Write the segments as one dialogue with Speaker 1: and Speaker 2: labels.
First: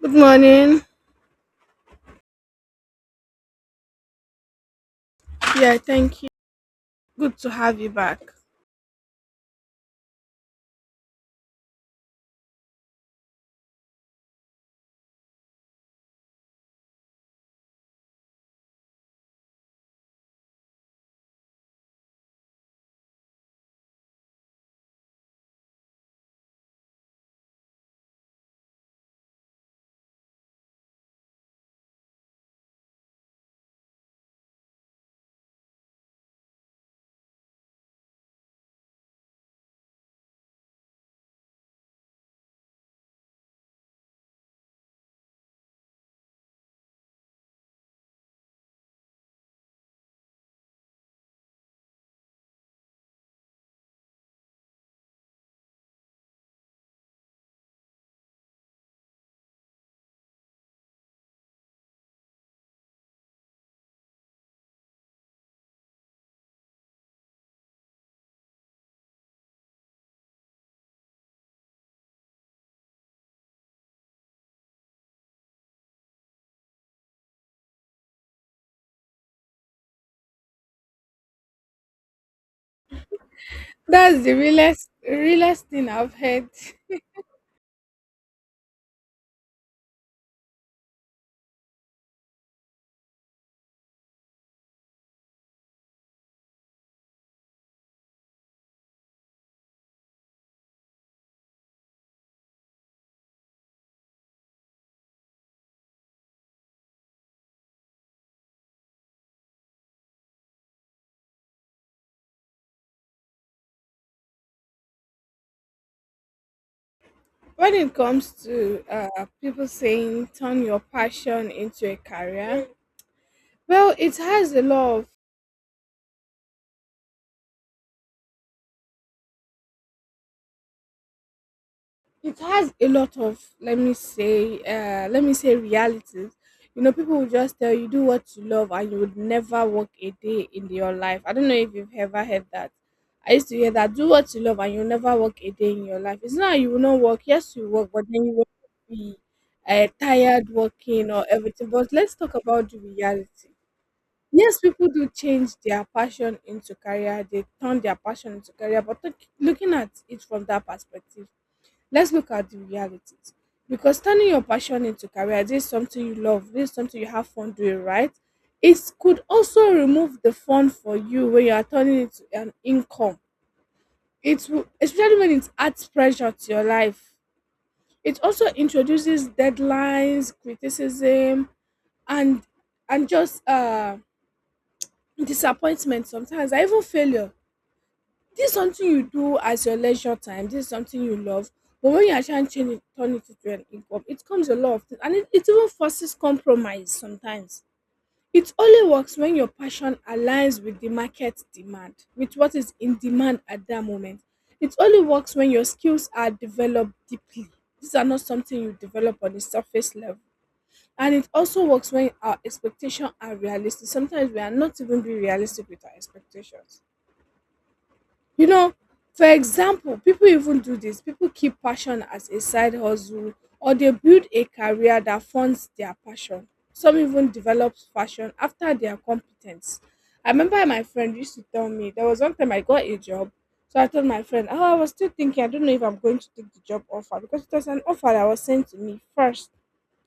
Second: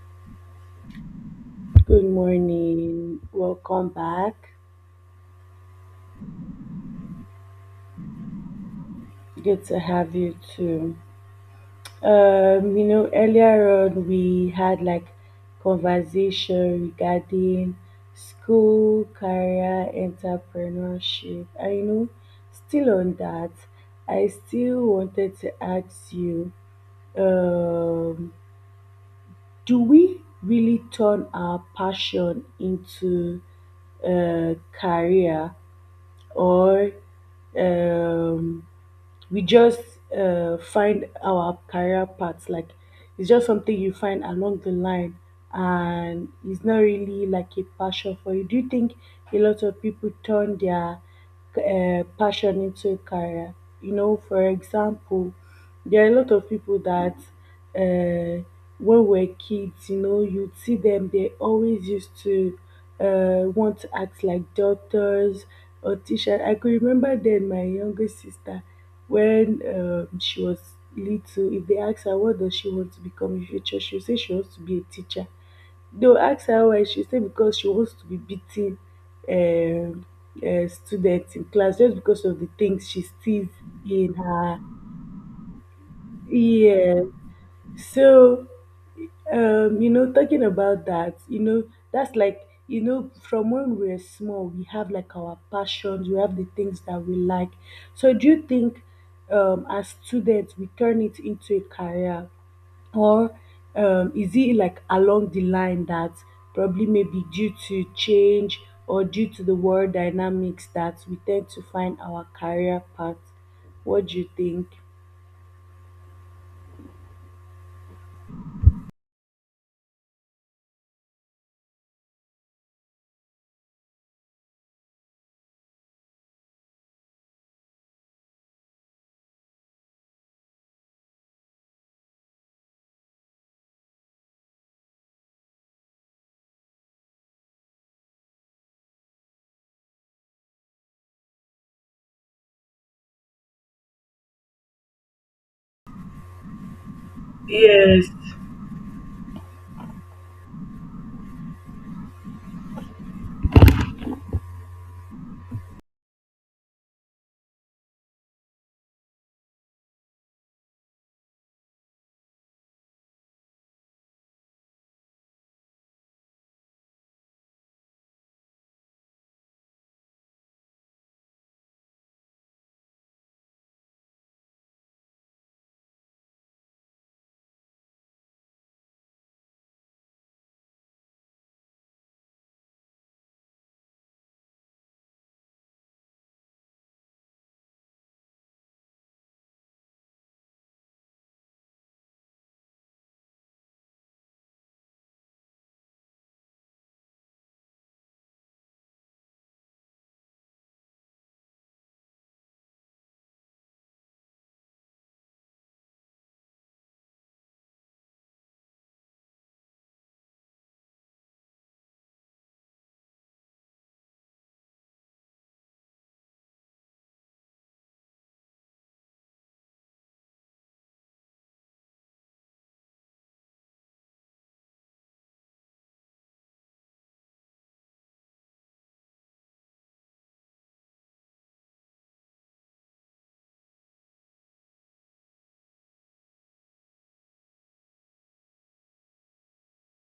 Speaker 1: Good morning.
Speaker 2: Good morning. Welcome back.
Speaker 1: Yeah, thank you. Good to have you back.
Speaker 2: Good to have you too. Earlier on we had like conversation regarding school, career, entrepreneurship. I know still on that, I still wanted to ask you, um, do we really turn our passion into a career or um we just find our career path. Like it's just something you find along the line, and it's not really like a passion for you. Do you think a lot of people turn their passion into a career? You know, for example, there are a lot of people that uh, when we are kids, you know, you see them. They always used to want to act like doctors or teachers. I could remember then my youngest sister when she was little, if they ask her what does she want to become in future, she go say she wants to be a teacher. They go ask her why, she say because she wants to be beating um students in class just because of the things she sees in
Speaker 1: That's the
Speaker 2: her.
Speaker 1: realest, realest thing I've heard
Speaker 2: Yes, so, talking about that, you know, that's like, you know, from when we're small, we have like our passions, we have the things that we like. So, do you think as students we turn it into a career, or is it like along the line that probably maybe due to change or due to the world dynamics that we tend to find our career path? What do you think?
Speaker 1: when it comes to people saying turn your passion into a career. Well, it has a lot of, let me say realities. You know, people will just tell you, do what you love and you would never work a day in your life. I don't know if you've ever heard that. I used to hear that: do what you love and you'll never work a day in your life. It's not that you will not work, yes, you work, but
Speaker 2: Yes.
Speaker 1: then you will be tired working or everything. But let's talk about the reality. Yes, people do change their passion into career, they turn their passion into career, but looking at it from that perspective, let's look at the realities, because turning your passion into career, this is something you love, this is something you have fun doing, right? It could also remove the fun for you when you are turning it to an income. It will, especially when it adds pressure to your life. It also introduces deadlines, criticism, and and just disappointment sometimes, and even failure. This is something you do as your leisure time. This is something you love. But when you actually change it, turn it into an income, it comes a lot of things. And it even forces compromise sometimes. It only works when your passion aligns with the market demand, with what is in demand at that moment. It only works when your skills are developed deeply. These are not something you develop on the surface level. And it also works when our expectations are realistic. Sometimes we are not even being realistic with our expectations. You know, for example, people even do this. People keep passion as a side hustle, or they build a career that funds their passion. Some even develop passion after their competence. I remember my friend used to tell me, there was one time I got a job. So I told my friend, "Oh, I was still thinking, I don't know if I'm going to take the job offer because it was an offer that was sent to me first."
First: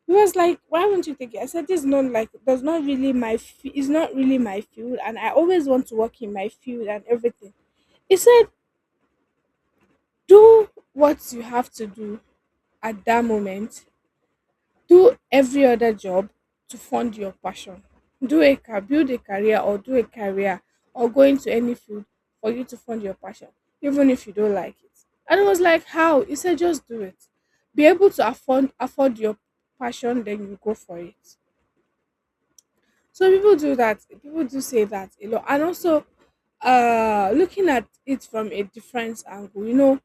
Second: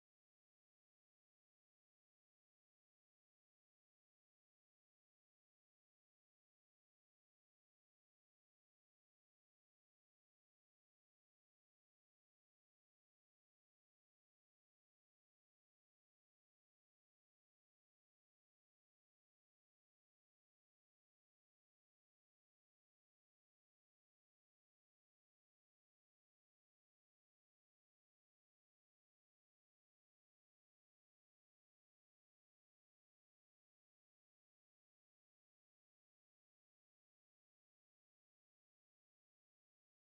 Speaker 1: He was like, "Why won't you take it?" I said, "This is not like that's not really my f- It's not really my field, and I always want to work in my field and everything." He said, do what you have to do at that moment. Do every other job to fund your passion. Build a career, or do a career, or go into any field for you to fund your passion, even if you don't like it. And I was like, "How?" He said, just do it. Be able to afford your passion, then you go for it. So people do that. People do say that a lot, and also looking at it from a different angle, you know,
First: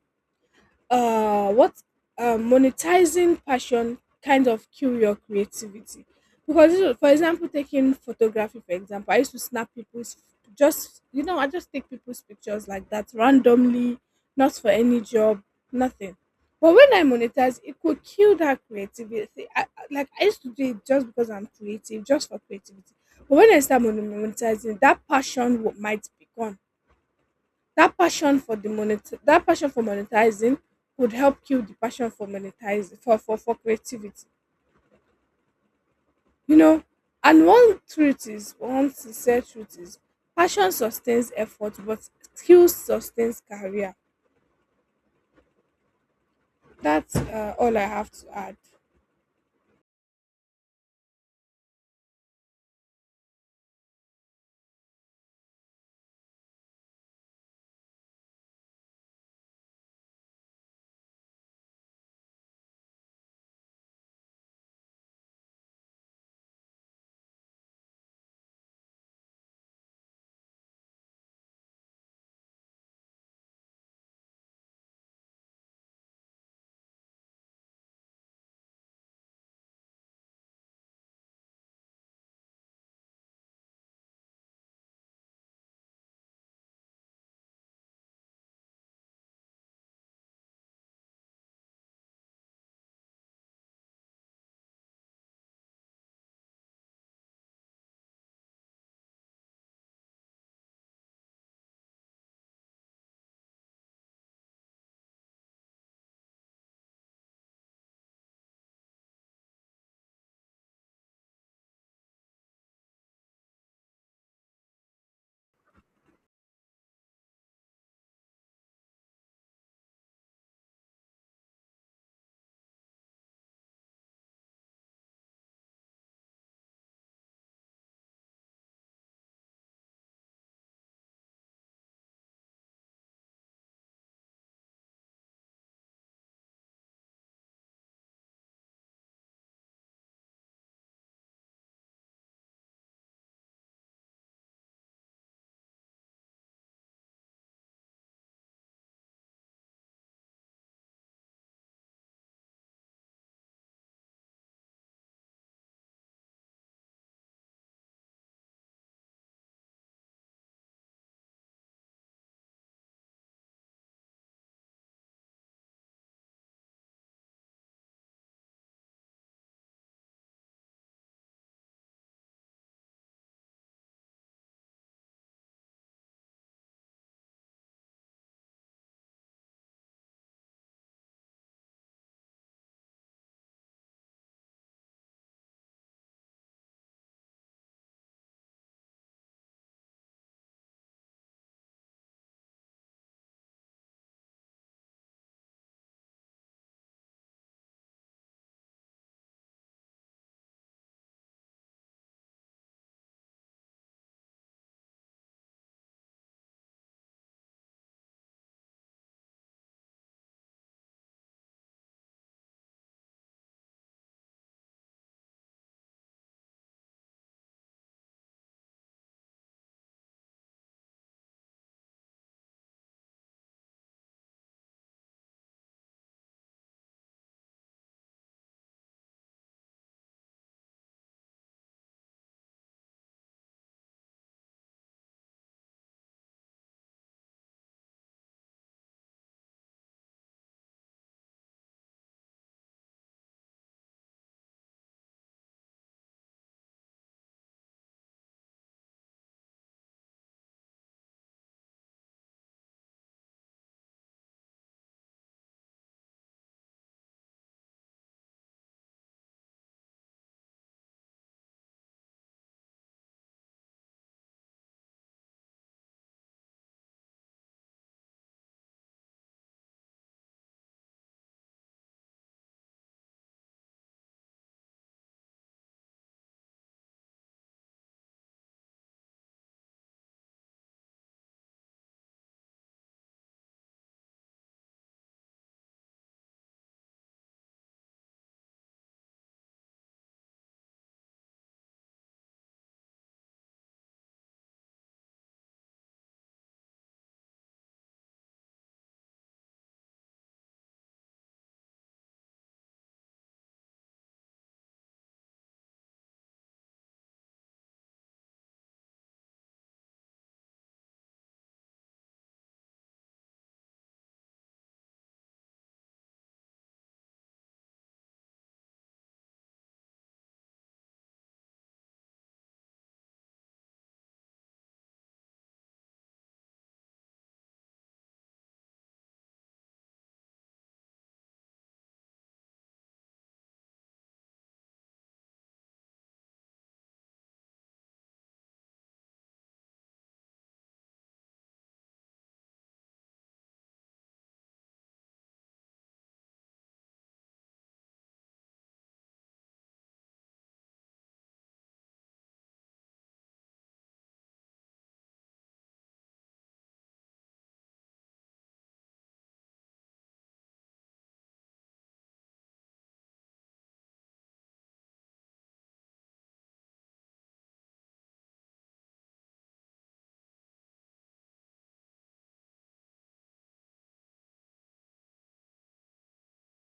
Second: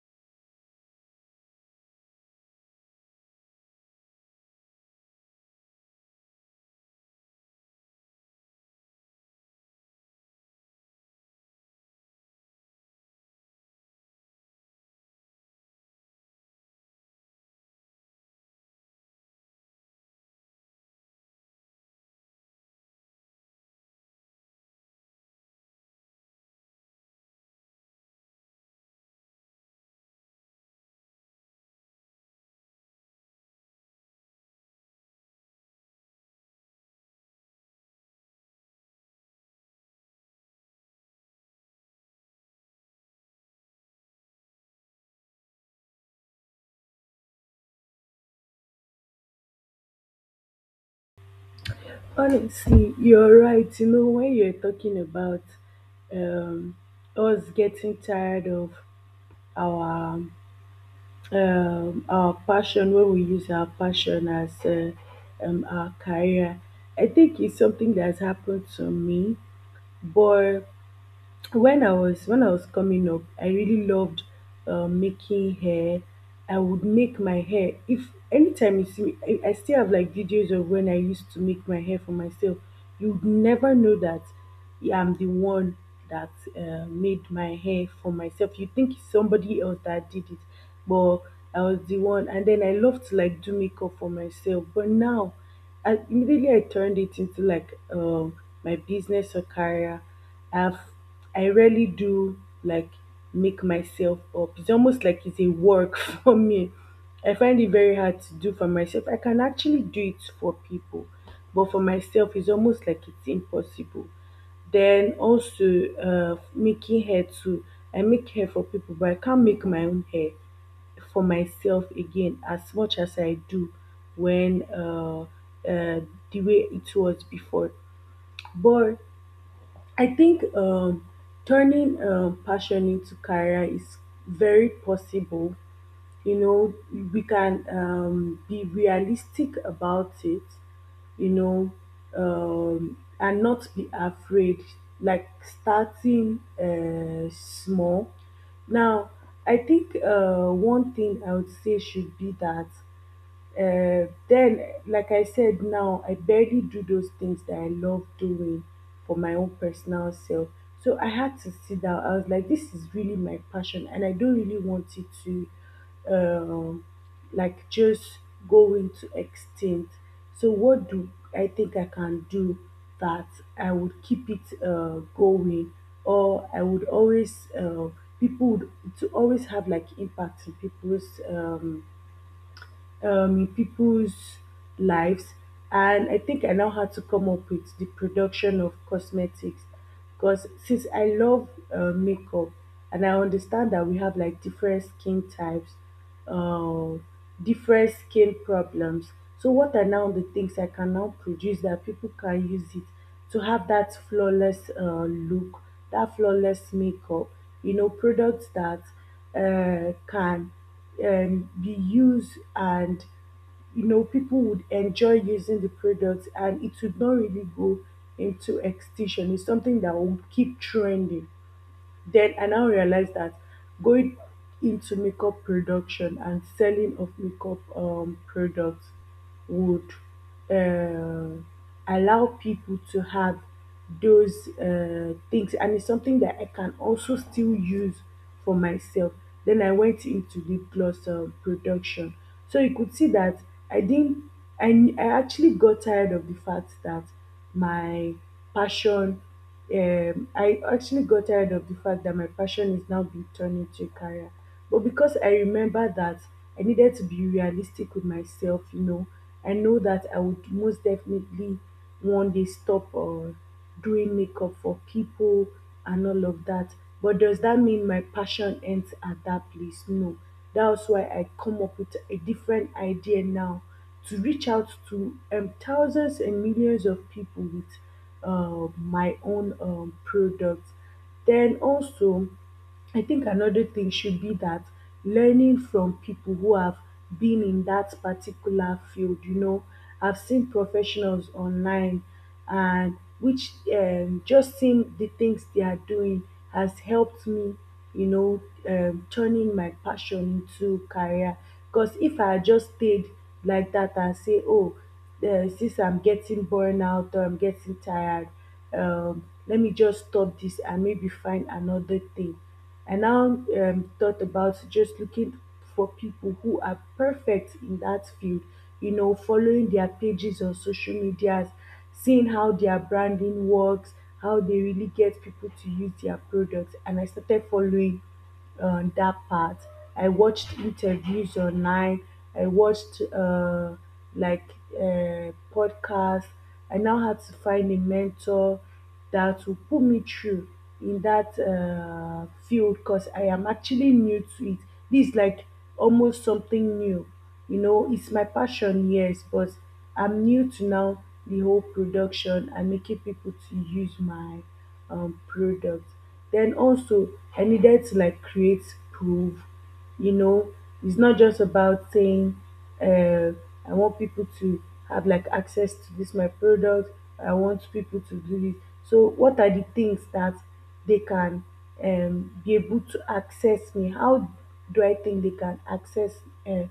Speaker 1: what monetizing passion kind of kill your creativity. Because, you know, for example, taking photography for example, I used to snap people's, just you know I just take people's pictures like that, randomly, not for any job, nothing. But when I monetize, it could kill that creativity. Like, I used to do it just because I'm creative, just for creativity. But when I start monetizing, that passion might be gone. that passion for the monet that passion for monetizing would help kill the passion for monetizing, for creativity. You know, and one sincere truth is, passion sustains effort, but skill sustains career. That's all I have to add.
Speaker 2: Honestly, you're right. You know, when you're talking about um, us getting tired of our our passion, when we use our passion as our career, I think it's something that's happened to me. But when I was coming up, I really loved making hair. I would make my hair. If anytime you see me, I still have like videos of when I used to make my hair for myself. You'd never know that, yeah, I'm the one that made my hair for myself. You think it's somebody else that did it, but I was the one. And then I love to like do makeup for myself. But now I turned it into like my business or career. I've I rarely do like make myself up. It's almost like it's a work for me. I find it very hard to do for myself. I can actually do it for people, but for myself it's almost like it's impossible. Then also making hair too. I make hair for people, but I can't make my own hair for myself again as much as I do when the way it was before. But I think turning passion into career is very possible, you know, we can be realistic about it, you know, and not be afraid, like starting small. Now I think one thing I would say should be that uh, then, like I said, now I barely do those things that I love doing for my own personal self. So I had to sit down. I was like, this is really my passion, and I don't really want it to, um, like, just go into extinct. So what do I think I can do that I would keep it going, or I would always people would to always have like impact um, in people's lives. And I think I now had to come up with the production of cosmetics because since I love makeup and I understand that we have like different skin types, uh, different skin problems. So, what are now the things I can now produce that people can use it to have that flawless look, that flawless makeup? You know, products that can be used, and you know people would enjoy using the product and it would not really go into extinction, it's something that will keep trending. Then I now realized that going into makeup production and selling of makeup products would uh, allow people to have those things, and it's something that I can also still use for myself. Then I went into lip gloss production. So you could see that I didn't, I actually got tired of the fact that my passion I actually got tired of the fact that my passion is now being turned into a career. But because I remember that I needed to be realistic with myself, you know, I know that I would most definitely one day stop doing makeup for people and all of that. But does that mean my passion ends at that place? No. That's why I come up with a different idea now to reach out to thousands and millions of people with my own products. Then also, I think another thing should be that learning from people who have been in that particular field, you know, I've seen professionals online and which just seeing the things they are doing has helped me, you know, turning my passion into career. Because if I had just stayed like that and say, oh, since I'm getting burnout or I'm getting tired, let me just stop this and maybe find another thing. I now thought about just looking for people who are perfect in that field, you know, following their pages on social medias, seeing how their branding works, how they really get people to use their products. And I started following that part. I watched interviews online. I watched like podcasts. I now had to find a mentor that will put me through in that field because I am actually new to it. This is like almost something new. You know, it's my passion, yes, but I'm new to now the whole production and making people to use my product. Then also, I needed to like create proof, you know, it's not just about saying uh, I want people to have like access to this my product, I want people to do this. So what are the things that they can be able to access me, how do I think they can access uh,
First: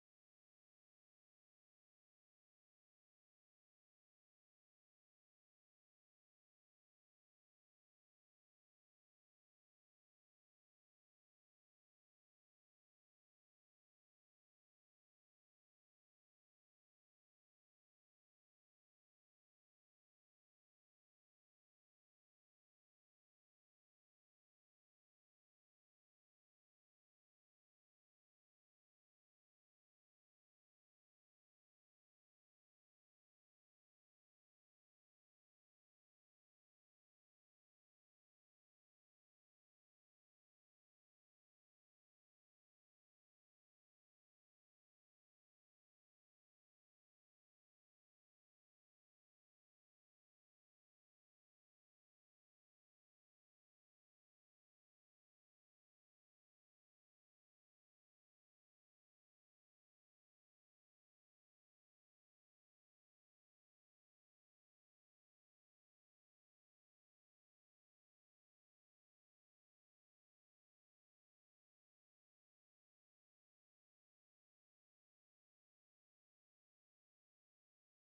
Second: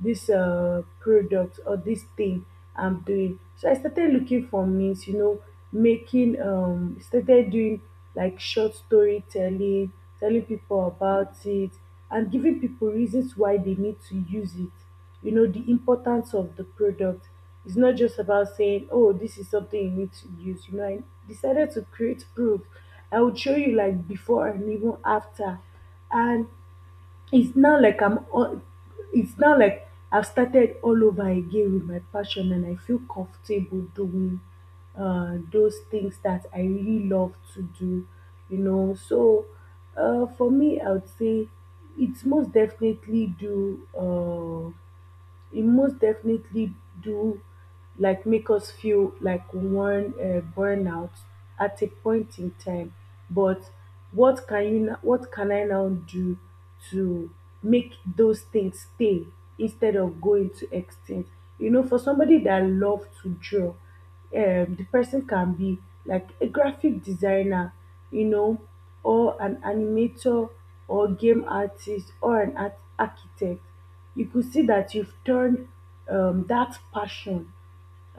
Speaker 2: this product or this thing I'm doing. So I started looking for means, you know, started doing like short storytelling, telling people about it, and giving people reasons why they need to use it. You know, the importance of the product. It's not just about saying, oh, this is something you need to use. You know, I decided to create proof. I would show you like before and even after. And it's now like I'm all, it's now like I've started all over again with my passion and I feel comfortable doing those things that I really love to do, you know. So for me, I would say it's most definitely do. Uh, it most definitely do like make us feel like one burnout at a point in time, but what can I now do to make those things stay instead of going to extinct. You know, for somebody that love to draw, the person can be like a graphic designer, you know, or an animator, or game artist or an art architect. You could see that you've turned that passion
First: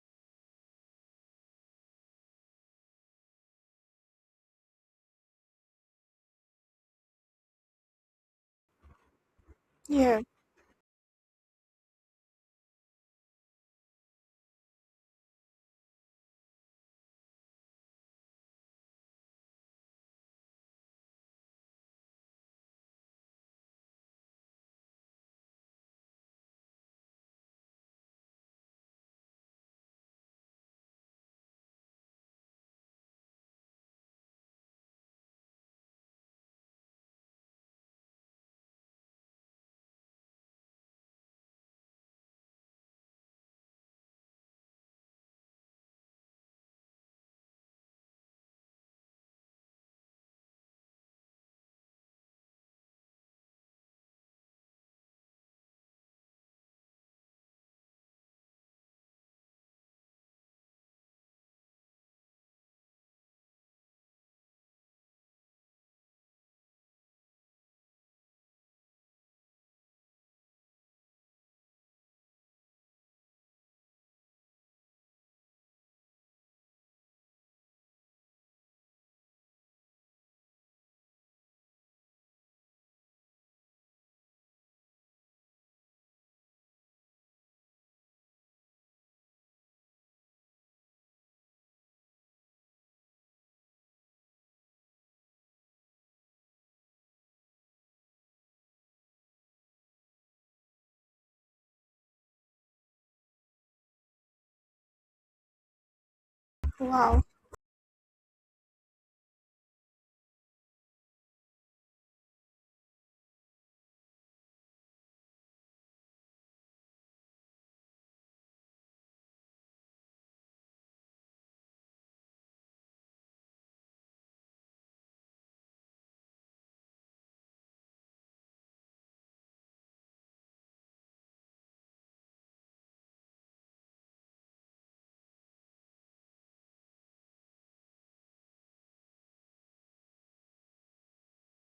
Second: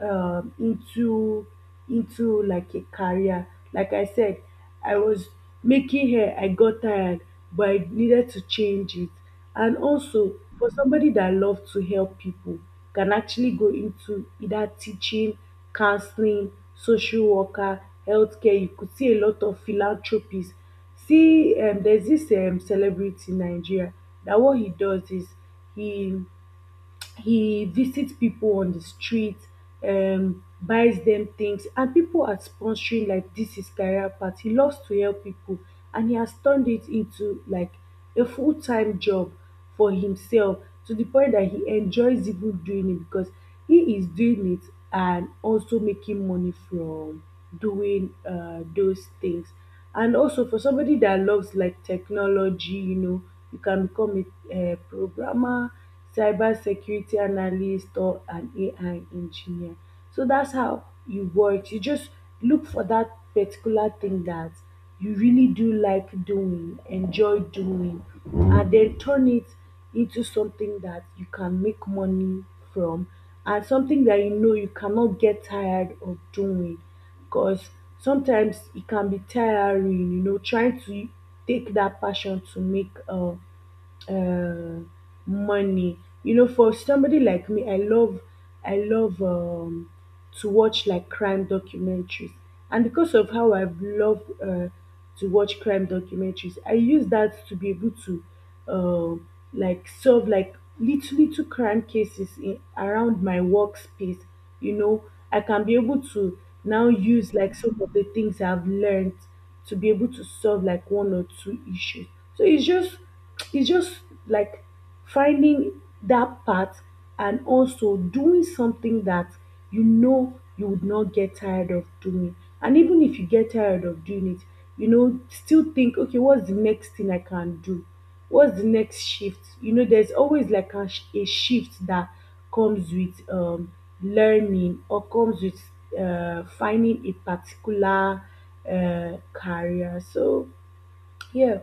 Speaker 2: um, into into like a career. Like I said, I was making hair, I got tired, but I needed to change it. And
Speaker 1: Yeah.
Speaker 2: also for somebody that loves to help people, can actually go into either teaching, counseling, social worker, healthcare. You could see a lot of philanthropies. See, there's this celebrity in Nigeria that what he does is, he he visit people on the street, buys them things, and people are sponsoring like this his career path. He loves to help people, and he has turned it into like a full-time job for himself, to the point that he enjoys even doing it because he is doing it and also making money from doing those things. And also for somebody that loves like technology, you know, you can become a, programmer, cyber security analyst, or an AI engineer. So that's how you work. You just look for that particular thing that you really do like doing, enjoy doing, and then turn it into something that you can make money from, and something that you know you cannot get tired of doing. Because sometimes e can be tiring, you know, trying to take that passion to make uh, money. You know, for somebody like me, I love to watch like crime documentaries, and because of how I've loved to watch crime documentaries, I use that to be able to uh, like solve like little little crime cases in, around my workspace. You know, I can be able to now
Speaker 1: Wow.
Speaker 2: use like some of the things I've learned to be able to solve like one or two issues. So it's just like finding that path, and also doing something that you know you would not get tired of doing. And even if you get tired of doing it, you know, still think, okay, what's the next thing I can do? What's the next shift? You know, there's always like a shift that comes with learning, or comes with finding a particular career. So, yeah,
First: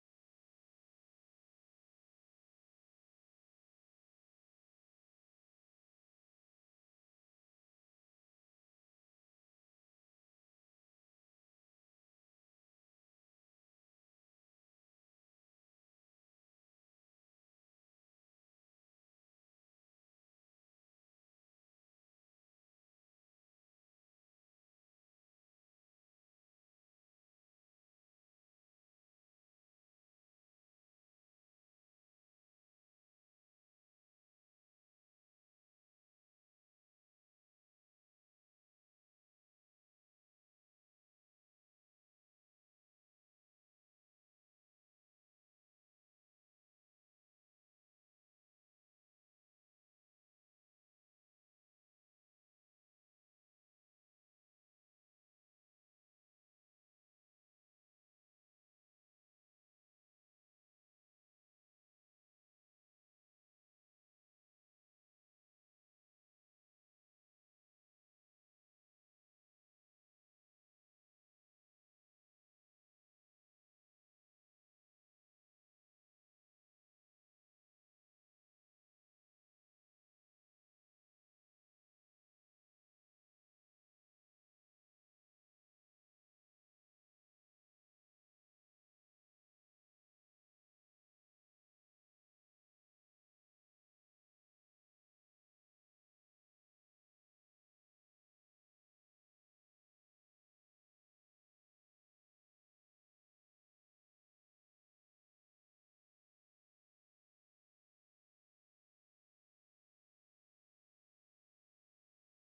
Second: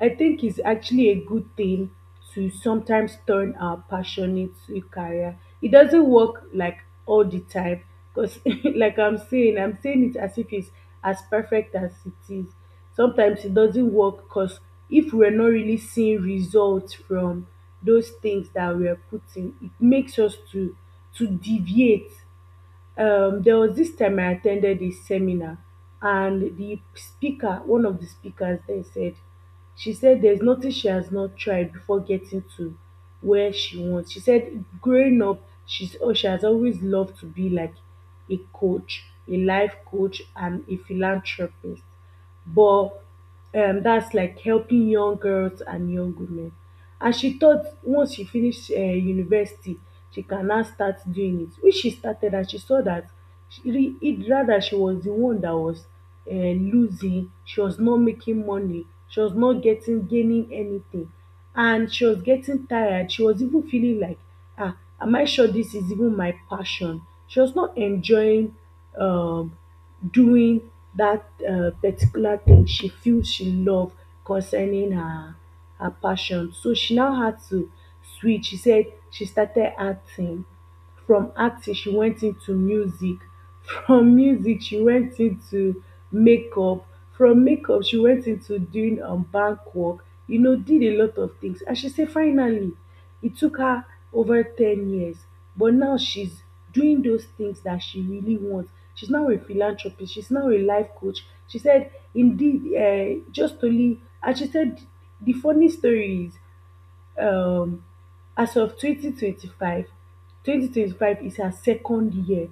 Speaker 2: I think it's actually a good thing to sometimes turn our passion into a career. It doesn't work like all the time, because, like I'm saying it as if it's as perfect as it is. Sometimes it doesn't work because if we're not really seeing results from those things that we're putting, it makes us to deviate. There was this time I attended a seminar, and the speaker, one of the speakers there, said, she said there's nothing she has not tried before getting to where she wants. She said growing up, she's oh, she has always loved to be like a coach, a life coach, and a philanthropist. But that's like helping young girls and young women. And she thought once she finished university, she can now start doing it, which she started and she saw that rather she was the one that was losing. She was not making money, she was not getting gaining anything, and she was getting tired. She was even feeling like um am I sure this is even my passion? She was not enjoying um doing that particular thing she feel she love concerning her passion. So she now had to switch. She said she started acting. From acting she went into music, from music she went into makeup, from makeup she went into doing bank work, you know, did a lot of things. And she said finally, it took her over 10 years, but now she's doing those things that she really wants. She's now a philanthropist, she's now a life coach. She said, indeed, just only, and she said, the funny story is, um as of 2025, 2025 is her second year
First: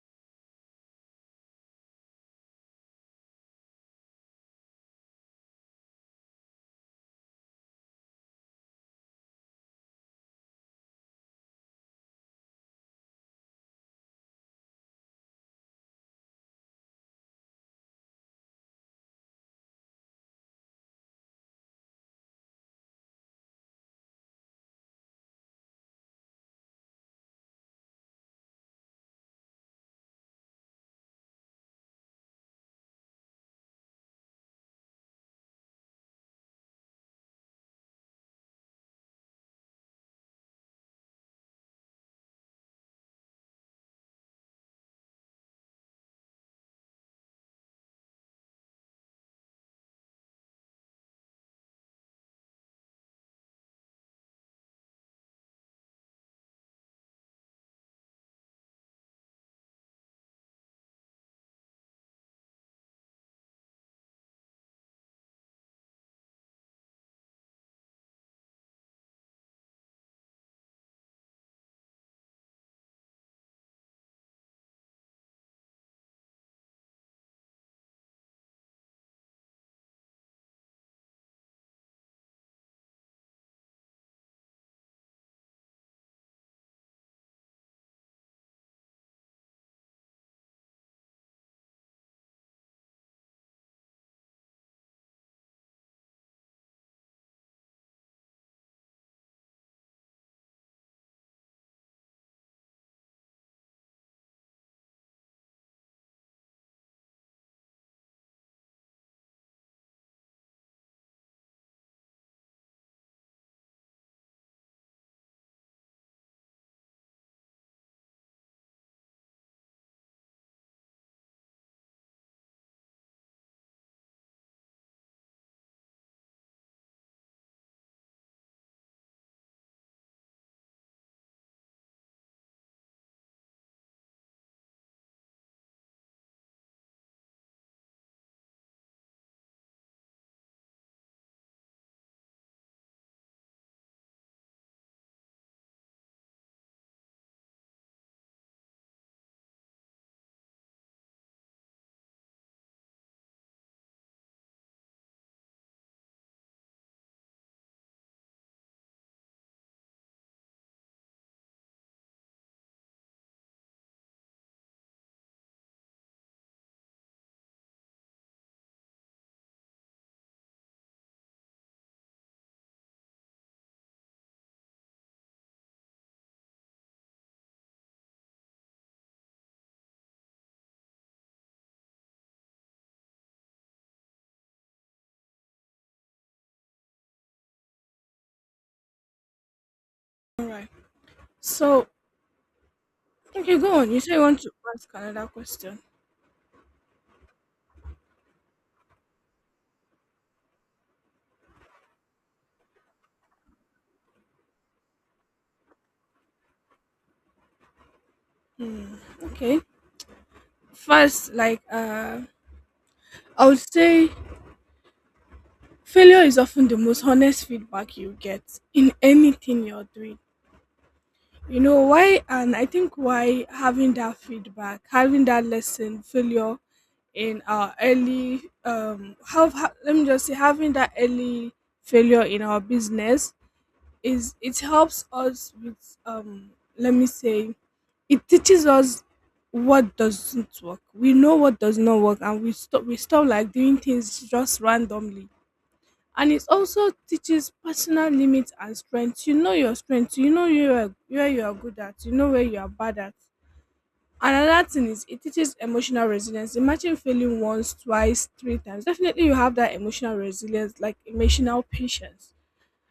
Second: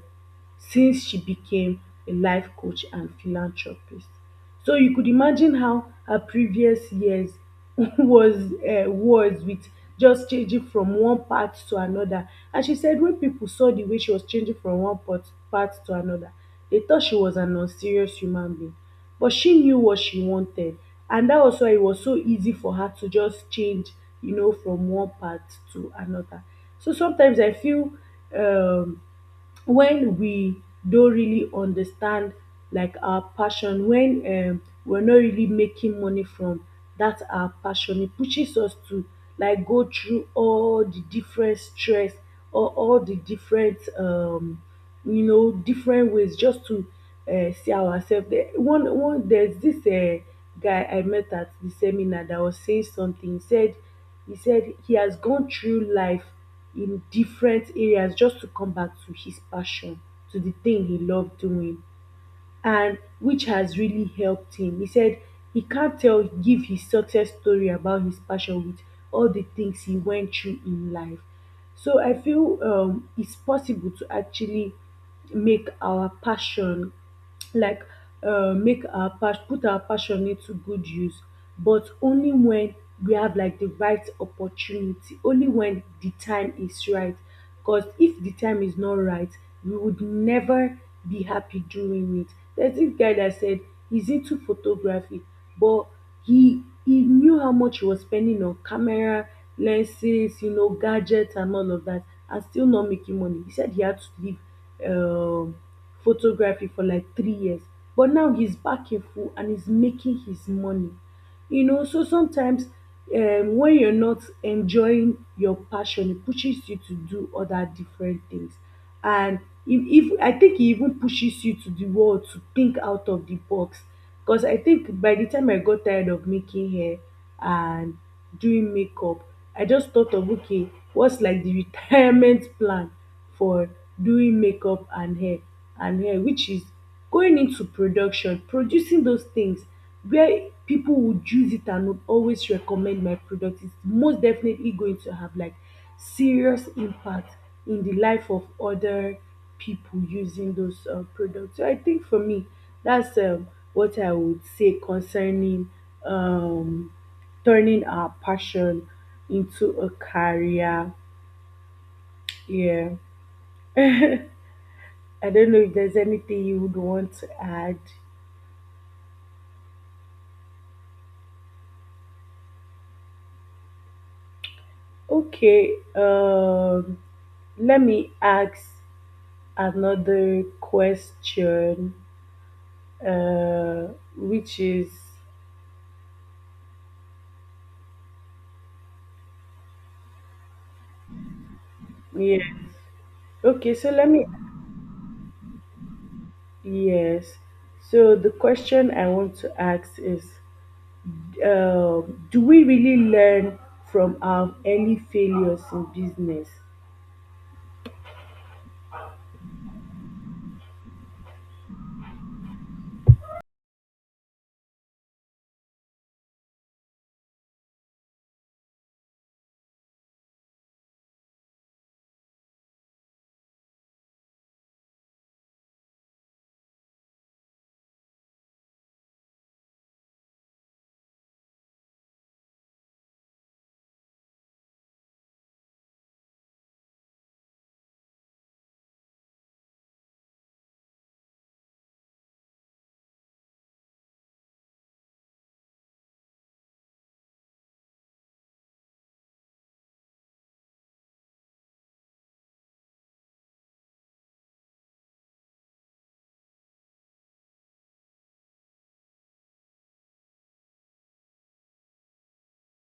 Speaker 2: since she became a life coach and philanthropist. So you could imagine how her previous years was with just changing from one part to another. And she said wen pipo saw di way she was changing from one pot part to anoda, dey thought she was an unserious human being. But she knew what she wanted, and that was why it was so easy for her to just change, you know, from one path to another. So sometimes I feel um when we no really understand like our passion, when we're not really making money from that our passion, it pushes us to like go through all the different stress, or all the different you know different ways, just to see ourselves there. One one There's this guy I met at the seminar that was saying something. He said he said he has gone through life in different areas just to come back to his passion, to the thing he loved doing, and which has really helped him. He said he can't tell give his success story about his passion with all the things he went through in life. So I feel it's possible to actually make our passion like make our passion, put our passion into good use, but only when we have like the right opportunity, only when the time is right. Because if the time is not right, we would never be happy doing it. There's this guy that said he's into photography, but he knew how much he was spending on camera, lenses, you know, gadgets and all of that, and still not making money. He said he had to leave um photography for like 3 years. But now he's back in full and he's making his money. You know, so sometimes when you're not enjoying your passion, it pushes you to do other different things. And if I think it even pushes you to the world to think out of the box. Because I think by the time I got tired of making hair and doing makeup, I just thought of, okay, what's like the retirement plan for doing makeup and hair which is going into production, producing those things where people would use it and would always recommend my product. It's most definitely going to have like serious impact in the life of other people using those products. So I think for me, that's what I would say concerning um, turning our passion into a career. Yeah. I don't know if there's anything you would want to add. Okay, let me ask another question, uh, which is,
Speaker 1: All right. So
Speaker 2: yeah.
Speaker 1: okay,
Speaker 2: Okay,
Speaker 1: go
Speaker 2: so
Speaker 1: on. You
Speaker 2: let
Speaker 1: say you
Speaker 2: me.
Speaker 1: want to ask another question.
Speaker 2: Yes. So the question I want to ask is, do we really learn from our any failures in business?
Speaker 1: Hmm. Okay. First, like I would say failure is often the most honest feedback you get in anything you're doing. You know why? And I think, why having that feedback, having that lesson, failure in our early, let me just say, having that early failure in our business, is, it helps us with, let me say, it teaches us what doesn't work. We know what does not work, and We stop. Like doing things just randomly. And it also teaches personal limits and strengths. You know your strengths, you know where you are good at, you know where you are bad at. Another thing is, it teaches emotional resilience. Imagine failing once, twice, three times. Definitely, you have that emotional resilience, like emotional patience,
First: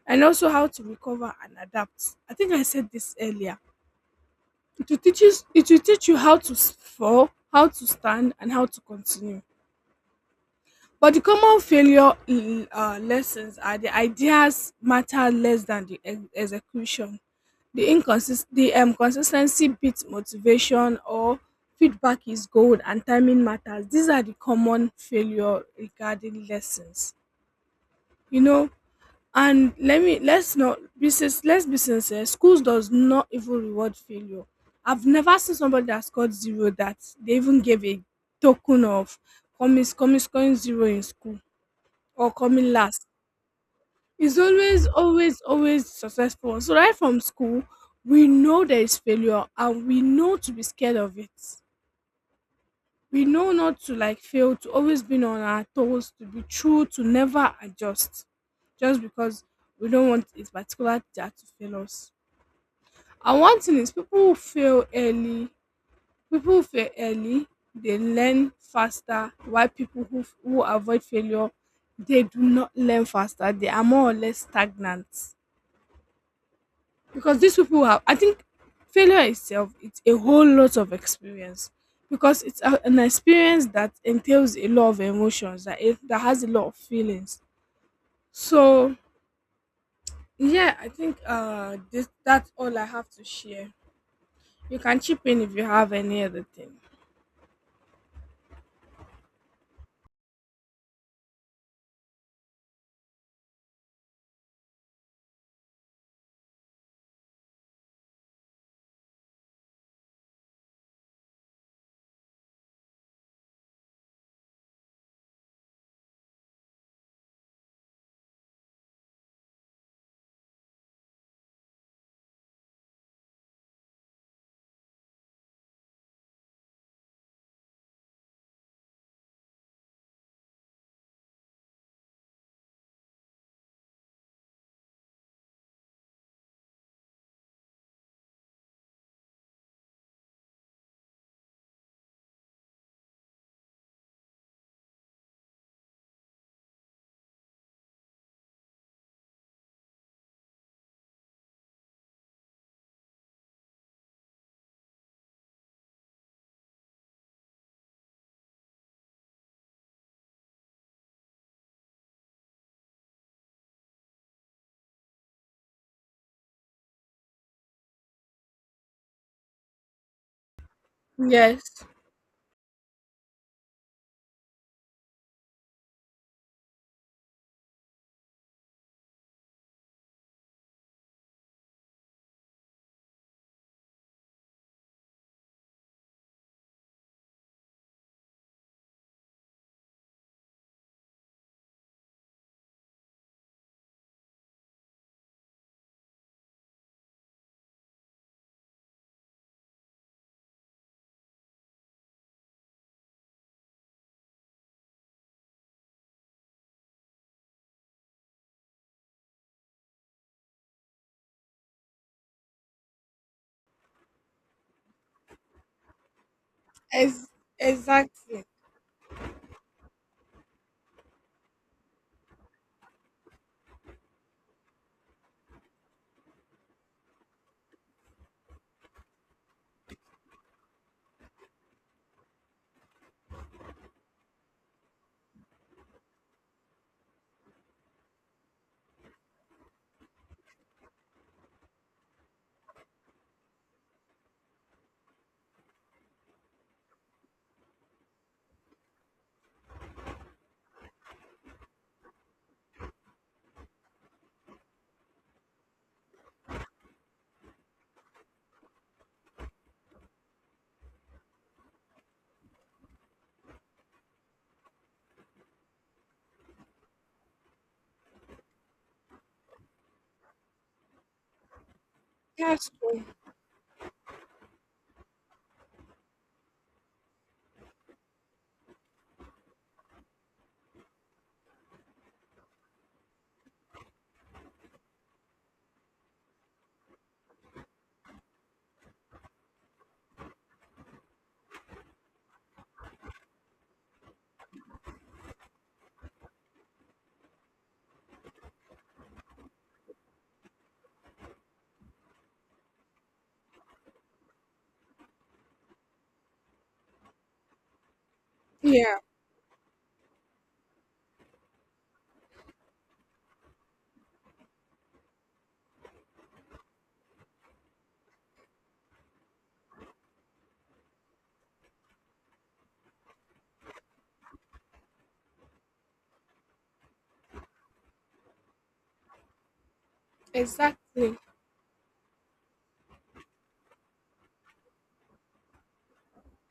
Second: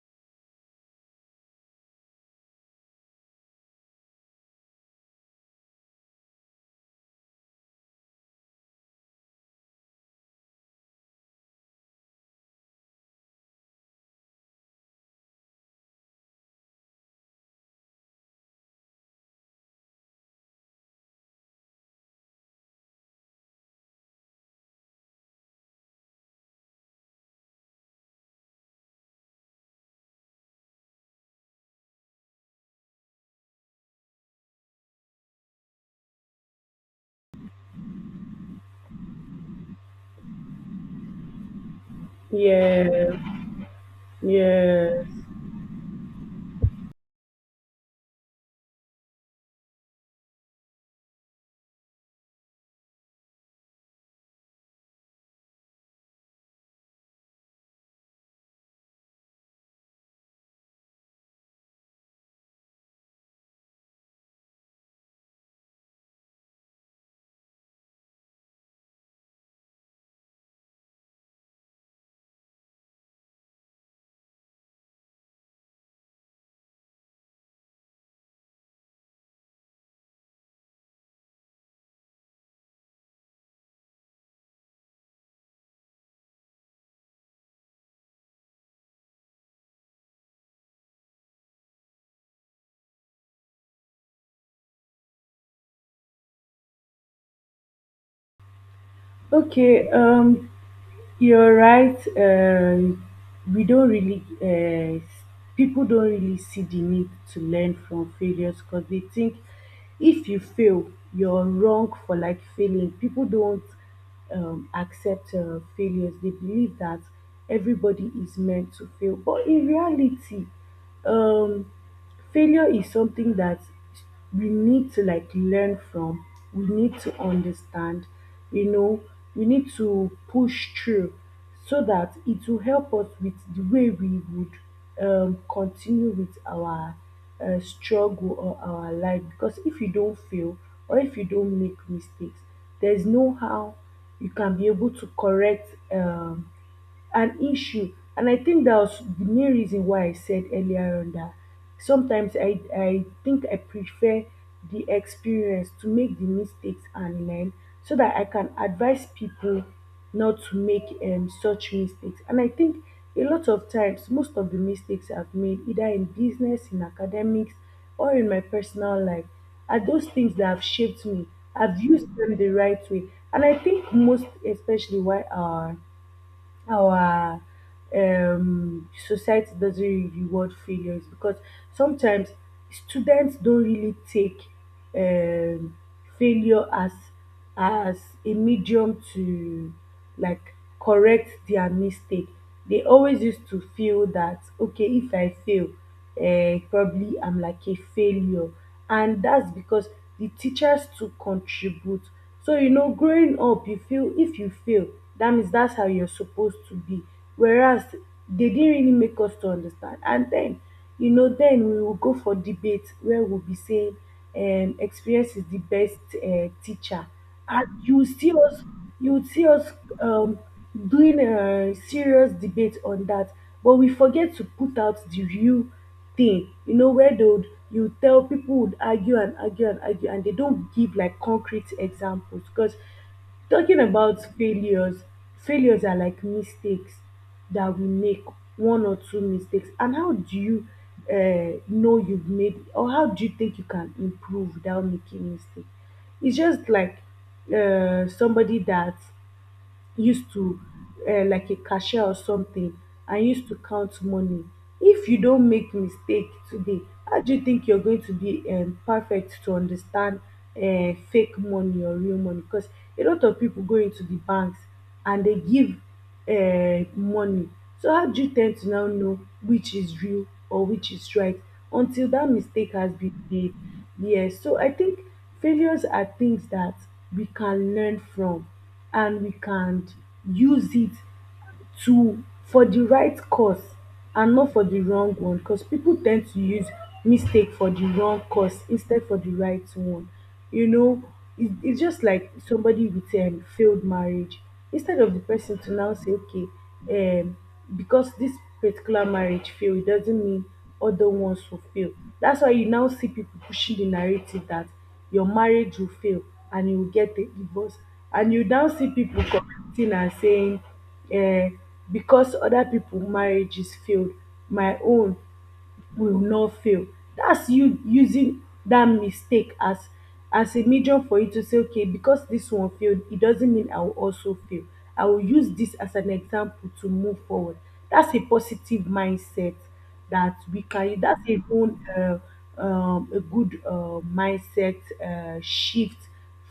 Speaker 1: and also how to recover and adapt. I think I said this earlier. It will teach you how to fall, how to stand, and how to continue. But the common failure lessons are: the ideas matter less than the execution. The consistency beats motivation, or feedback is gold, and timing matters. These are the common failure regarding lessons. You know, and let me let's not be sin- let's be sincere. Schools does not even reward failure. I've never seen somebody that scored zero that they even gave a token of coming, scoring zero in school or coming last
Speaker 2: Yeah,
Speaker 1: is always,
Speaker 2: yeah.
Speaker 1: always, always successful. So right from school, we know there is failure, and we know to be scared of it. We know not to like fail, to always be on our toes, to be true, to never adjust just because we don't want a particular teacher to fail us. And one thing is, people who fail early, they learn faster, while people who avoid failure, they do not learn faster, they are more or less stagnant. Because these people have, I think, failure itself, it's a whole lot of experience, because it's an experience that entails a lot of emotions, that has a lot of feelings. So yeah, I think, this that's all I have to share. You can chip in if you have any other thing.
Speaker 2: Okay, you're right. We don't really, people don't really see the need to learn from failures, because they think if you fail, you're wrong for like failing. People don't accept failures. They believe that everybody is meant to fail, but in reality, um, failure is something that we need to like learn from, we need to understand, you know, we need to push through, so that it will help us with the way we would continue with our struggle or our life. Because if you don't fail or if you don't make mistakes, there's no how you can be able to correct an issue. And I think that was the main reason why I said earlier on that sometimes I think I prefer the experience to make the mistakes and learn, so that I can advise people not to make such mistakes. And I think a lot of times, most of the mistakes I've made, either in business, in academics, or in my personal life, are those things that have shaped me.
Speaker 1: Yes.
Speaker 2: I've used them the right way. And I think most especially why our society doesn't really reward failures, because sometimes students don't really take um failure as as a medium to like correct their mistake. They always used to feel that okay, if I fail, probably I'm like a failure. And that's because the teachers too contribute. So you know, growing up, you feel if you fail, that means that's how you're supposed to be. Whereas they didn't really make us to understand. And then you know, then we will go for debate where we'll be saying, experience is the best teacher.
Speaker 1: ex-
Speaker 2: And you see
Speaker 1: exactly.
Speaker 2: us you see us um, doing a serious debate on that, but we forget to put out the real thing, you know, where they would you tell people would argue and argue and argue and they don't give like concrete examples. Because talking about failures, failures are like mistakes that we make. One or two mistakes, and how do you know you've made, or how do you think you can improve without making mistakes? It's just like somebody that used to like a cashier or something, and used to count money. If you don't make mistake today, how do you think you're going to be perfect to understand fake money or real money? Because a lot of people go into the banks and they give money. So how do you tend to now know which is real or which is right, until that
Speaker 1: That's
Speaker 2: mistake has
Speaker 1: true.
Speaker 2: been made? Yes, so I think failures are things that we can learn from, and we can use it to for the right cause, and not for the wrong one. Because people tend to use mistake for the wrong cause instead for the right one. You know, it's just like somebody with a failed marriage. Instead of the person to now say, okay, um because this particular marriage failed, it doesn't mean other ones will fail. That's why you now see people pushing the narrative that your marriage will fail and you will get a divorce. And you now see
Speaker 1: Yeah.
Speaker 2: people commenting and saying, um because other pipo marriages failed, my own will not fail. That's you using that mistake as a medium for you to say, okay, because this one failed, it doesn't mean I will also fail. I will use this as an example to move forward. That's a positive mindset that we can.
Speaker 1: Exactly.
Speaker 2: That's a good mindset shift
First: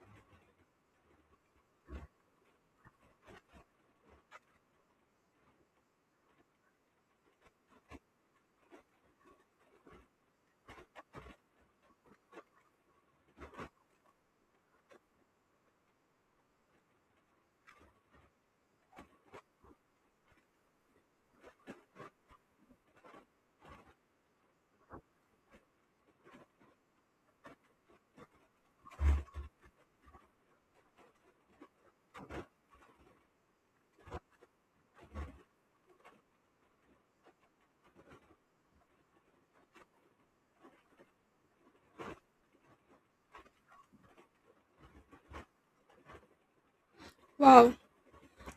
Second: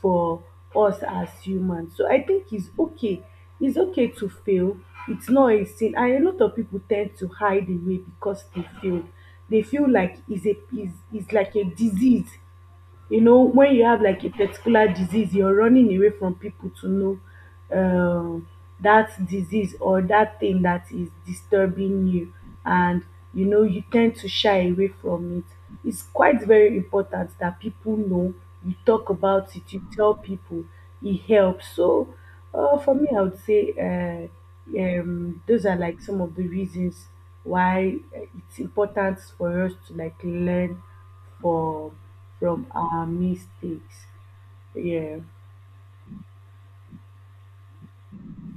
Speaker 2: for us as humans. So I think it's okay. It's okay to fail. It's not a sin, and a lot of people tend to hide away because they failed. They feel like it's a is like a disease. You know, when you have like a particular disease, you're running away from people to know um, that disease or that thing that is disturbing you. And, you know, you tend to shy away from it. It's quite very important that people know, you talk about it, you tell people, it helps. So, for me, I would say those are like some of the reasons why it's important for us to like learn for from our mistakes. Yeah.
Speaker 1: Wow.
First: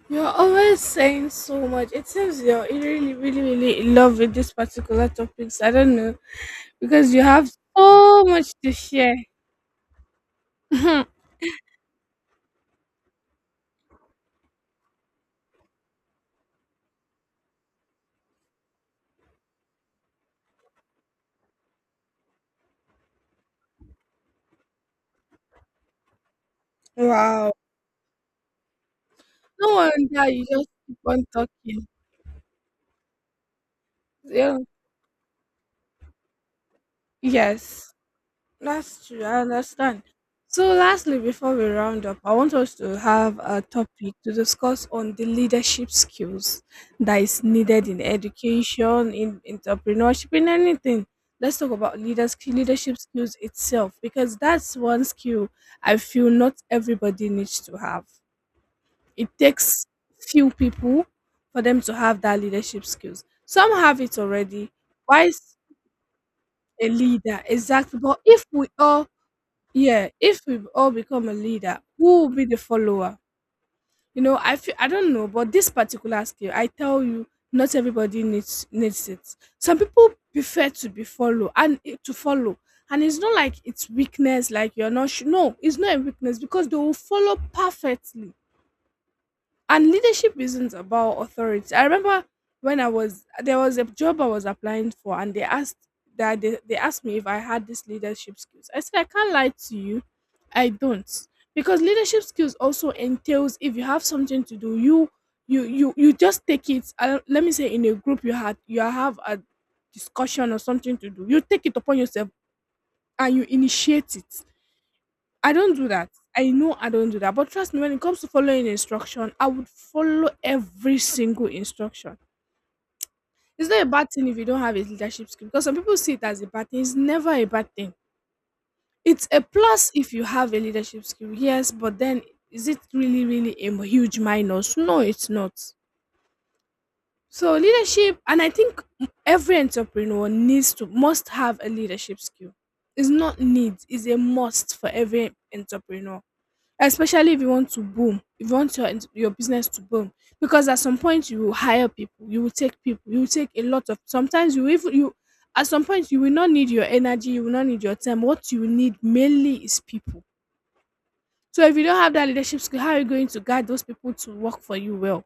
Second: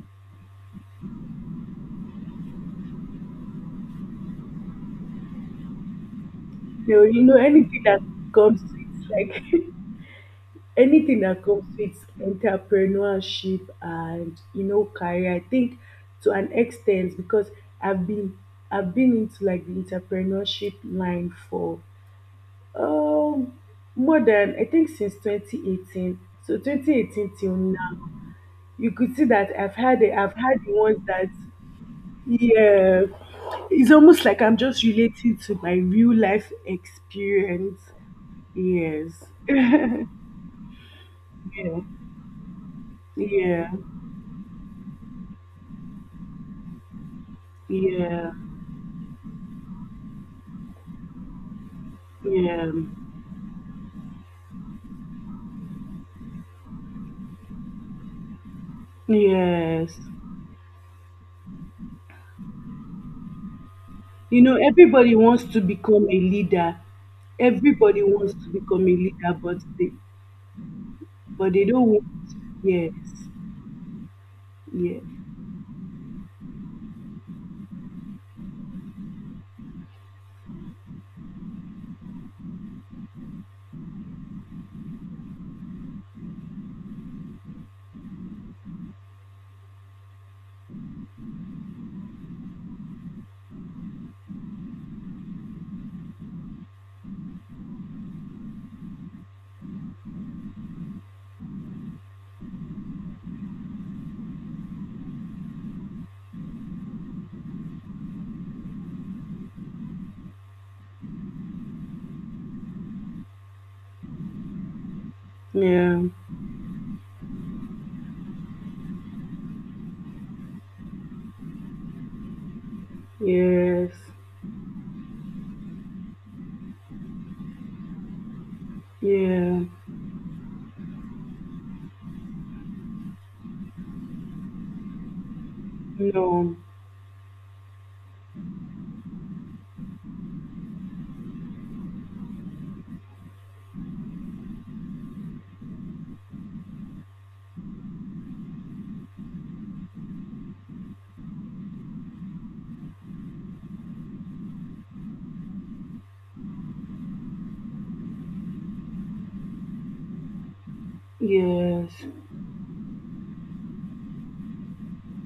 Speaker 1: You're always saying so much, it seems you're really, really, really in love with this particular topics, I don't know,
Speaker 2: So
Speaker 1: because you
Speaker 2: you know
Speaker 1: have
Speaker 2: anything that
Speaker 1: so much
Speaker 2: comes
Speaker 1: to
Speaker 2: with
Speaker 1: share.
Speaker 2: like
Speaker 1: No.
Speaker 2: anything that comes with entrepreneurship and you know career, I think to an extent because I've been I've been into like the entrepreneurship line for um more than I think, since 2018. So 2018
Speaker 1: Wow.
Speaker 2: till now, you could see that
Speaker 1: Wonder
Speaker 2: I've
Speaker 1: you
Speaker 2: had
Speaker 1: just
Speaker 2: the
Speaker 1: keep
Speaker 2: ones
Speaker 1: on
Speaker 2: that.
Speaker 1: talking.
Speaker 2: Yeah. It's almost like I'm
Speaker 1: Yeah.
Speaker 2: just relating to my real life experience.
Speaker 1: Yes, that's
Speaker 2: Yes.
Speaker 1: true. I
Speaker 2: Yeah.
Speaker 1: understand. So, lastly, before we round up, I want us to have a
Speaker 2: Yeah.
Speaker 1: topic to discuss on the leadership skills that is needed in
Speaker 2: Yeah.
Speaker 1: education, in entrepreneurship, in anything. Let's talk about
Speaker 2: Yeah.
Speaker 1: leadership skills itself, because that's one skill I feel not everybody needs to have. It takes
Speaker 2: Yes.
Speaker 1: few people for them to have that leadership skills. Some have it
Speaker 2: You know,
Speaker 1: already.
Speaker 2: everybody
Speaker 1: Why is
Speaker 2: wants to become a leader.
Speaker 1: a leader? Exactly.
Speaker 2: Everybody
Speaker 1: But
Speaker 2: wants
Speaker 1: if
Speaker 2: to
Speaker 1: we
Speaker 2: become a
Speaker 1: all,
Speaker 2: leader, but they
Speaker 1: yeah, if we all become a
Speaker 2: but they
Speaker 1: leader,
Speaker 2: don't want.
Speaker 1: who will be the
Speaker 2: Yes.
Speaker 1: follower? You know, I feel, I
Speaker 2: Yeah.
Speaker 1: don't know, but this particular skill, I tell you, not everybody needs it. Some people prefer to be follow, and to follow, and it's not like it's weakness, like you're not. No, it's not a weakness, because they will follow perfectly. And leadership isn't about authority. I remember, when I was there was a job I was applying for, and they asked me if I had these leadership skills. I said, I can't lie to you, I don't. Because leadership skills also entails, if you have something to do, you just take it, let me say, in a group, you have a discussion or something to do, you take it upon yourself and you initiate it. I don't do
Speaker 2: Yeah.
Speaker 1: that. I know I don't do that. But trust me, when it comes to following instruction, I would follow every single instruction. It's not a
Speaker 2: Yes.
Speaker 1: bad thing if you don't have a leadership skill, because some people see it as a bad thing. It's never a bad thing. It's a
Speaker 2: Yeah.
Speaker 1: plus if you have a leadership skill, yes, but then, is it really, really a huge minus? No, it's not.
Speaker 2: No.
Speaker 1: So leadership, and I think every entrepreneur needs to must have a leadership skill. It's not need, it's a must for every entrepreneur, especially if you want to boom if you want your business to boom. Because at some point you will hire people, you will take people, you will take a lot of sometimes you even you at some point you will not need your energy, you will not need your time. What you need mainly is people. So if you
Speaker 2: Yes.
Speaker 1: don't have that leadership skill, how are you going to guide those people to work for you well?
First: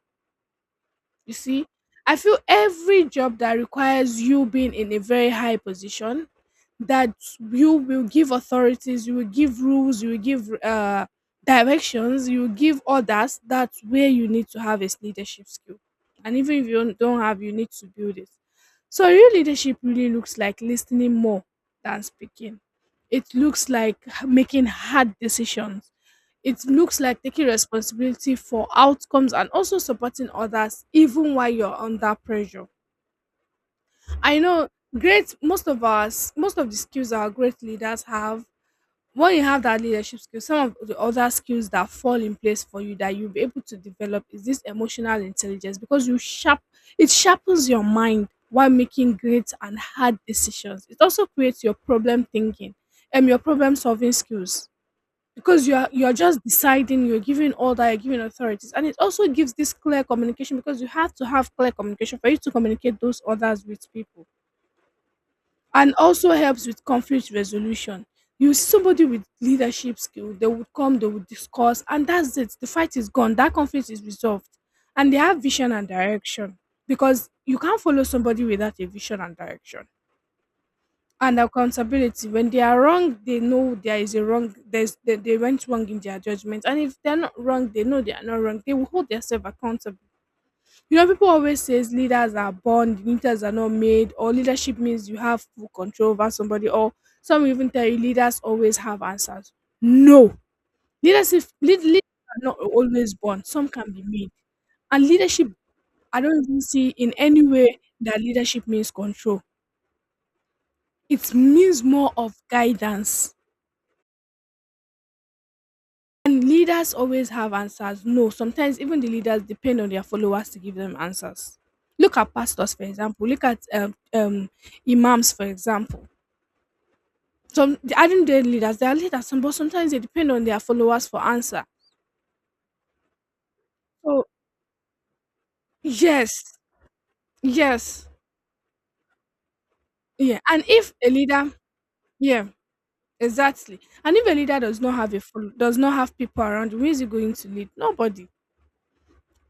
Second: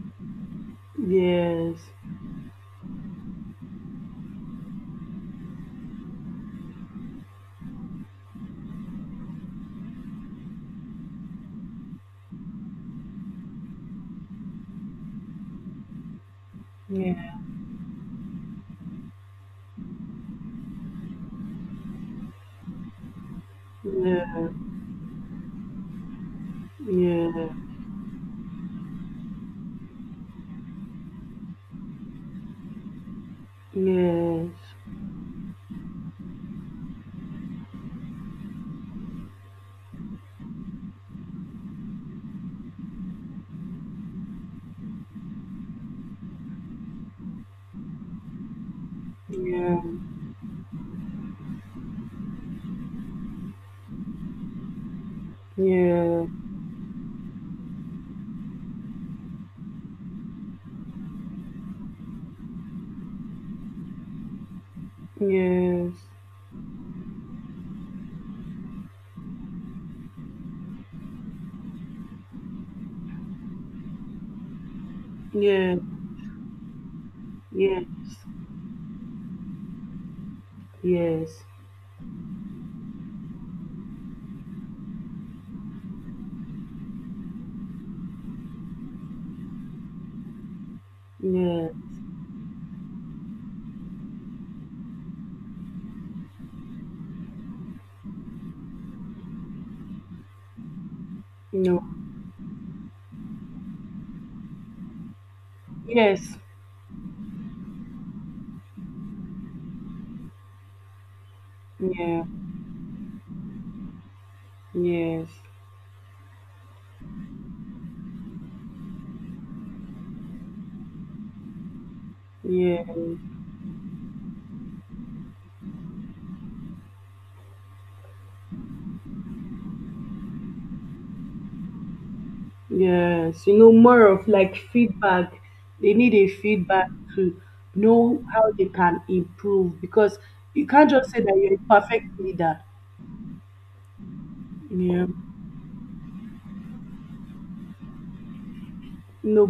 Speaker 1: You see,
Speaker 2: Yes.
Speaker 1: I feel every job that requires you being in a very high position, that you will give authorities, you will give rules, you will give directions, you will give orders, that's where you need to have a leadership skill. And even if you don't
Speaker 2: Yeah.
Speaker 1: have, you need to build it. So, real leadership really looks like listening more than speaking. It looks like
Speaker 2: Yeah.
Speaker 1: making hard decisions, it looks like
Speaker 2: Yeah.
Speaker 1: taking responsibility for outcomes, and also supporting others even while you're under pressure. I
Speaker 2: Yes.
Speaker 1: know great, most of the skills our great leaders have. When you have that leadership skill, some of the other skills that fall in place for you, that you'll be able to develop, is this emotional intelligence, because you sharp it sharpens your mind while making great and
Speaker 2: Yeah.
Speaker 1: hard decisions. It also creates your problem thinking and your problem solving skills, because you're
Speaker 2: Yeah.
Speaker 1: just deciding, you're giving authorities. And it also gives this clear communication, because you have to have clear communication for you to communicate those orders with people.
Speaker 2: Yes.
Speaker 1: And also helps with conflict resolution. You see somebody with leadership skill, they would come, they would discuss, and that's it, the fight is gone, that conflict is resolved. And they have vision
Speaker 2: Yeah.
Speaker 1: and direction, because you can't
Speaker 2: Yes.
Speaker 1: follow somebody without a vision and direction. And
Speaker 2: Yes.
Speaker 1: accountability, when they are wrong, they know there is a wrong, they went wrong in their judgment, and if they're not wrong, they know they are not wrong, they will hold themselves accountable. You know, people always
Speaker 2: Yeah.
Speaker 1: says leaders are born, leaders are not made, or leadership means you have full control over somebody, or some even tell you leaders always have answers. No.
Speaker 2: No.
Speaker 1: Leaders are not always born, some can be made. And leadership I
Speaker 2: Yes.
Speaker 1: don't even see in any way that leadership means control, it means more
Speaker 2: Yeah.
Speaker 1: of
Speaker 2: Yes.
Speaker 1: guidance.
Speaker 2: Yeah. Yes. Yes,
Speaker 1: And leaders always have answers. No, sometimes even the leaders depend on their followers to give them answers. Look at pastors, for
Speaker 2: yes, yes,
Speaker 1: example. Look at imams, for example. Some, they aren't their leaders. They are leaders, but sometimes they depend on their followers for answer.
Speaker 2: yes, yes, yes, yes, yes, yes, yes, yes. You know, more
Speaker 1: So
Speaker 2: of like feedback. They need a
Speaker 1: yes,
Speaker 2: feedback to
Speaker 1: yes,
Speaker 2: know how they can improve, because
Speaker 1: yeah. And
Speaker 2: you can't
Speaker 1: if
Speaker 2: just
Speaker 1: a
Speaker 2: say that
Speaker 1: leader,
Speaker 2: you're a perfect
Speaker 1: yeah,
Speaker 2: leader.
Speaker 1: exactly. And if a leader does not
Speaker 2: Yeah.
Speaker 1: have does not have people around, who is he going to lead? Nobody.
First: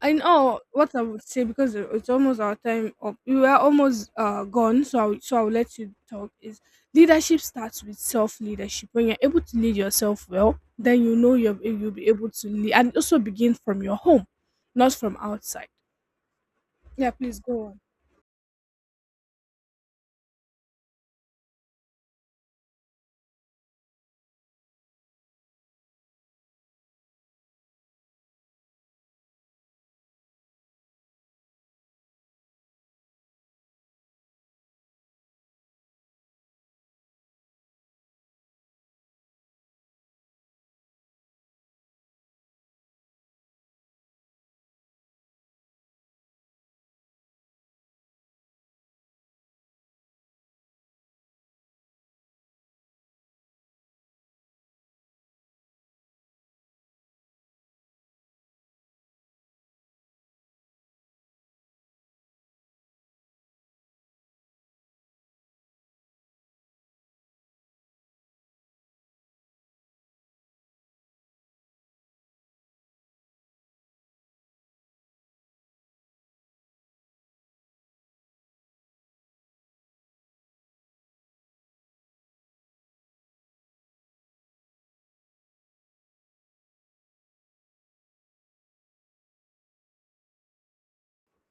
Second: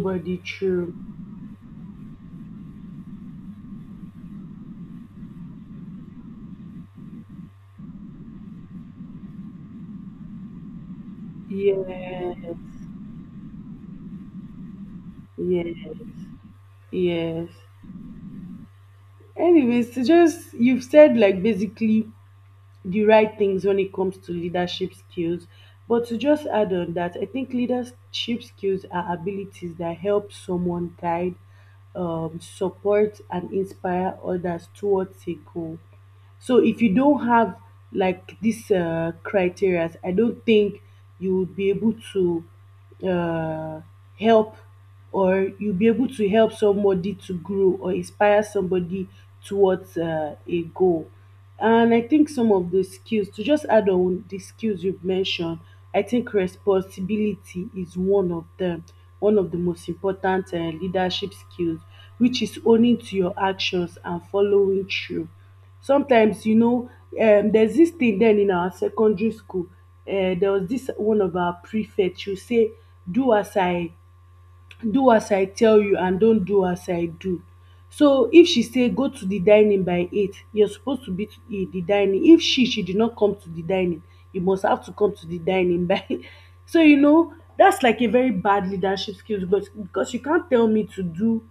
Speaker 1: I know
Speaker 2: true.
Speaker 1: what I would say, because it's almost our time up. We were almost gone, so I'll let you talk. Is Leadership starts with self leadership. When you're able to lead yourself well, then you'll be able to
Speaker 2: Yes.
Speaker 1: lead, and also begin from your home, not from outside.
Speaker 2: Yes.
Speaker 1: Yeah, please
Speaker 2: Yes.
Speaker 1: go on.
Speaker 2: Anyways, so just you've said like basically the right things when it comes to leadership skills. But to just add on that, I think leadership skills are abilities that help someone guide, support, and inspire others towards a goal. So if you don't have like these criteria, I don't think you would be able to uh, help, or you'll be able to help somebody to grow or inspire somebody towards a goal. And I think some of the skills, to just add on the skills you've mentioned, I think responsibility is one of them, one of the most important leadership skills, which is owning to your actions and following through. Sometimes, you know, there's this thing then in our secondary school, there was this one of our prefects, you say, do as I do as I tell you and don't do as I do. So if she say go to the dining by 8, you're supposed to be to the dining. If she did not come to the dining, you must have to come to the dining by. So you know that's like a very bad leadership skills, because you can't tell me to do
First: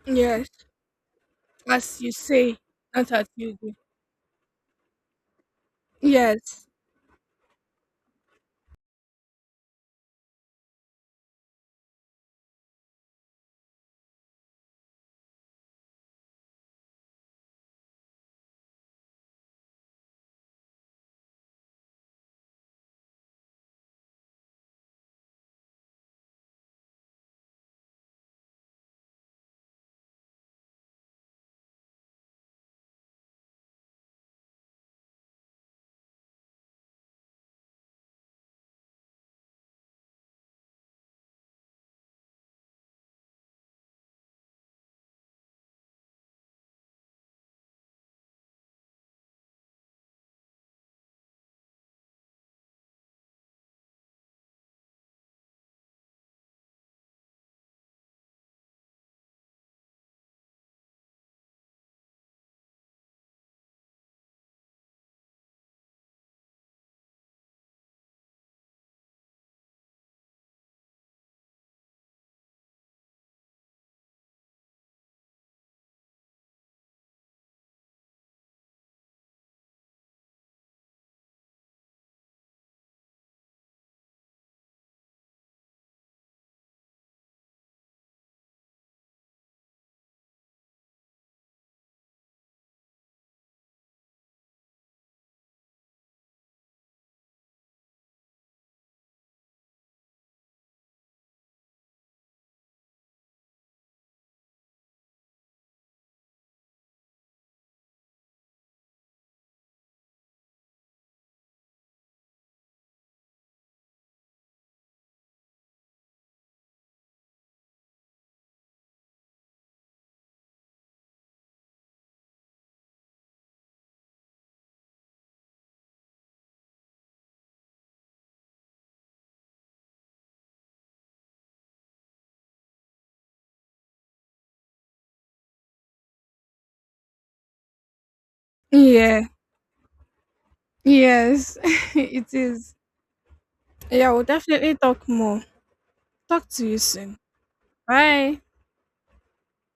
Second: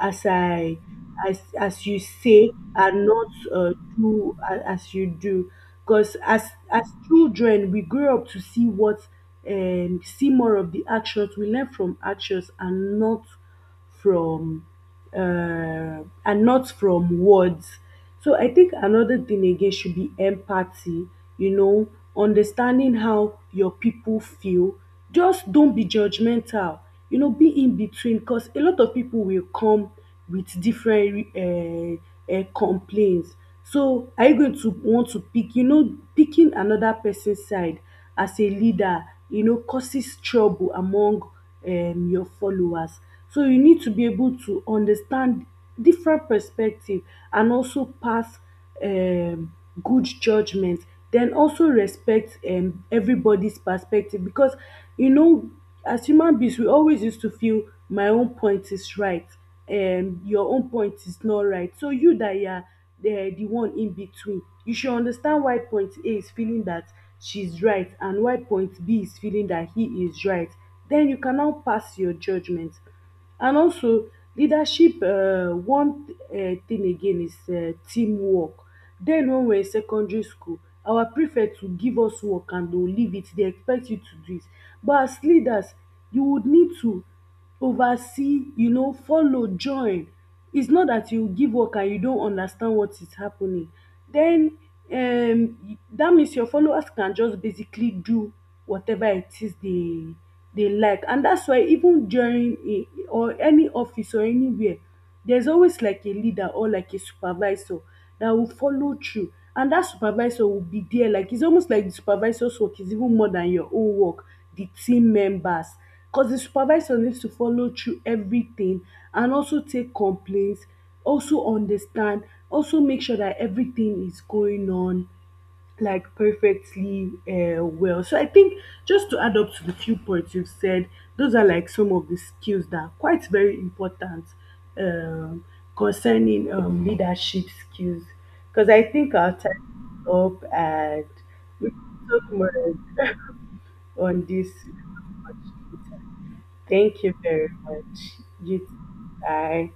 Speaker 2: as
Speaker 1: Yes,
Speaker 2: I as you
Speaker 1: as you
Speaker 2: say
Speaker 1: say,
Speaker 2: and
Speaker 1: not
Speaker 2: not
Speaker 1: as you do.
Speaker 2: as you do, because
Speaker 1: Yes,
Speaker 2: as children we grow up to see more of the actions. We learn from actions from and not from words. So I think another thing again should be empathy, you know, understanding how your pipu feel. Just don't be judgmental, you know, be in between, because a lot of pipu will come with different complaints. So are you going to want to pick, you know, picking another pesin side as a leader, you know, causes trouble among your followers. So you need to be able to understand different perspective and also pass um good judgement. Den also respect everybody's perspective, because you know, as human beings we always used to feel my own point is right, your own point is not right. So you dat you are the one in between. You should understand why point A is feeling that she's right and why point B is feeling that he is right, then you can now pass your judgment. And also leadership, one thing again is teamwork. Then when we're in secondary school, our prefect will give us work and they will leave it, they expect you to do it, but as leaders you would need to oversee, you know, follow join. It's not that you give work and you don understand what is happening. Den um dat means your followers can just basically do whatever it is dey dey like, and dats why even during a, or any office or anywhere, there's always like a leader or like a supervisor that will follow through, and that supervisor will be there, like it's almost like the supervisor's work is even more than your own work, the team members, because the supervisor needs to follow through everything, and also take complaints, also understand, also make sure that everything is going on like perfectly well. So I think just to add up to the few points you've said, those are like some of the skills that are quite very important um, concerning leadership skills. Because I think
Speaker 1: yeah,
Speaker 2: our time is up, and
Speaker 1: yes,
Speaker 2: we can talk
Speaker 1: it
Speaker 2: more
Speaker 1: is. Yeah, we'll
Speaker 2: on this.
Speaker 1: definitely talk more. Talk to you
Speaker 2: Thank you
Speaker 1: soon.
Speaker 2: very much.
Speaker 1: Bye.
Speaker 2: You too. Bye.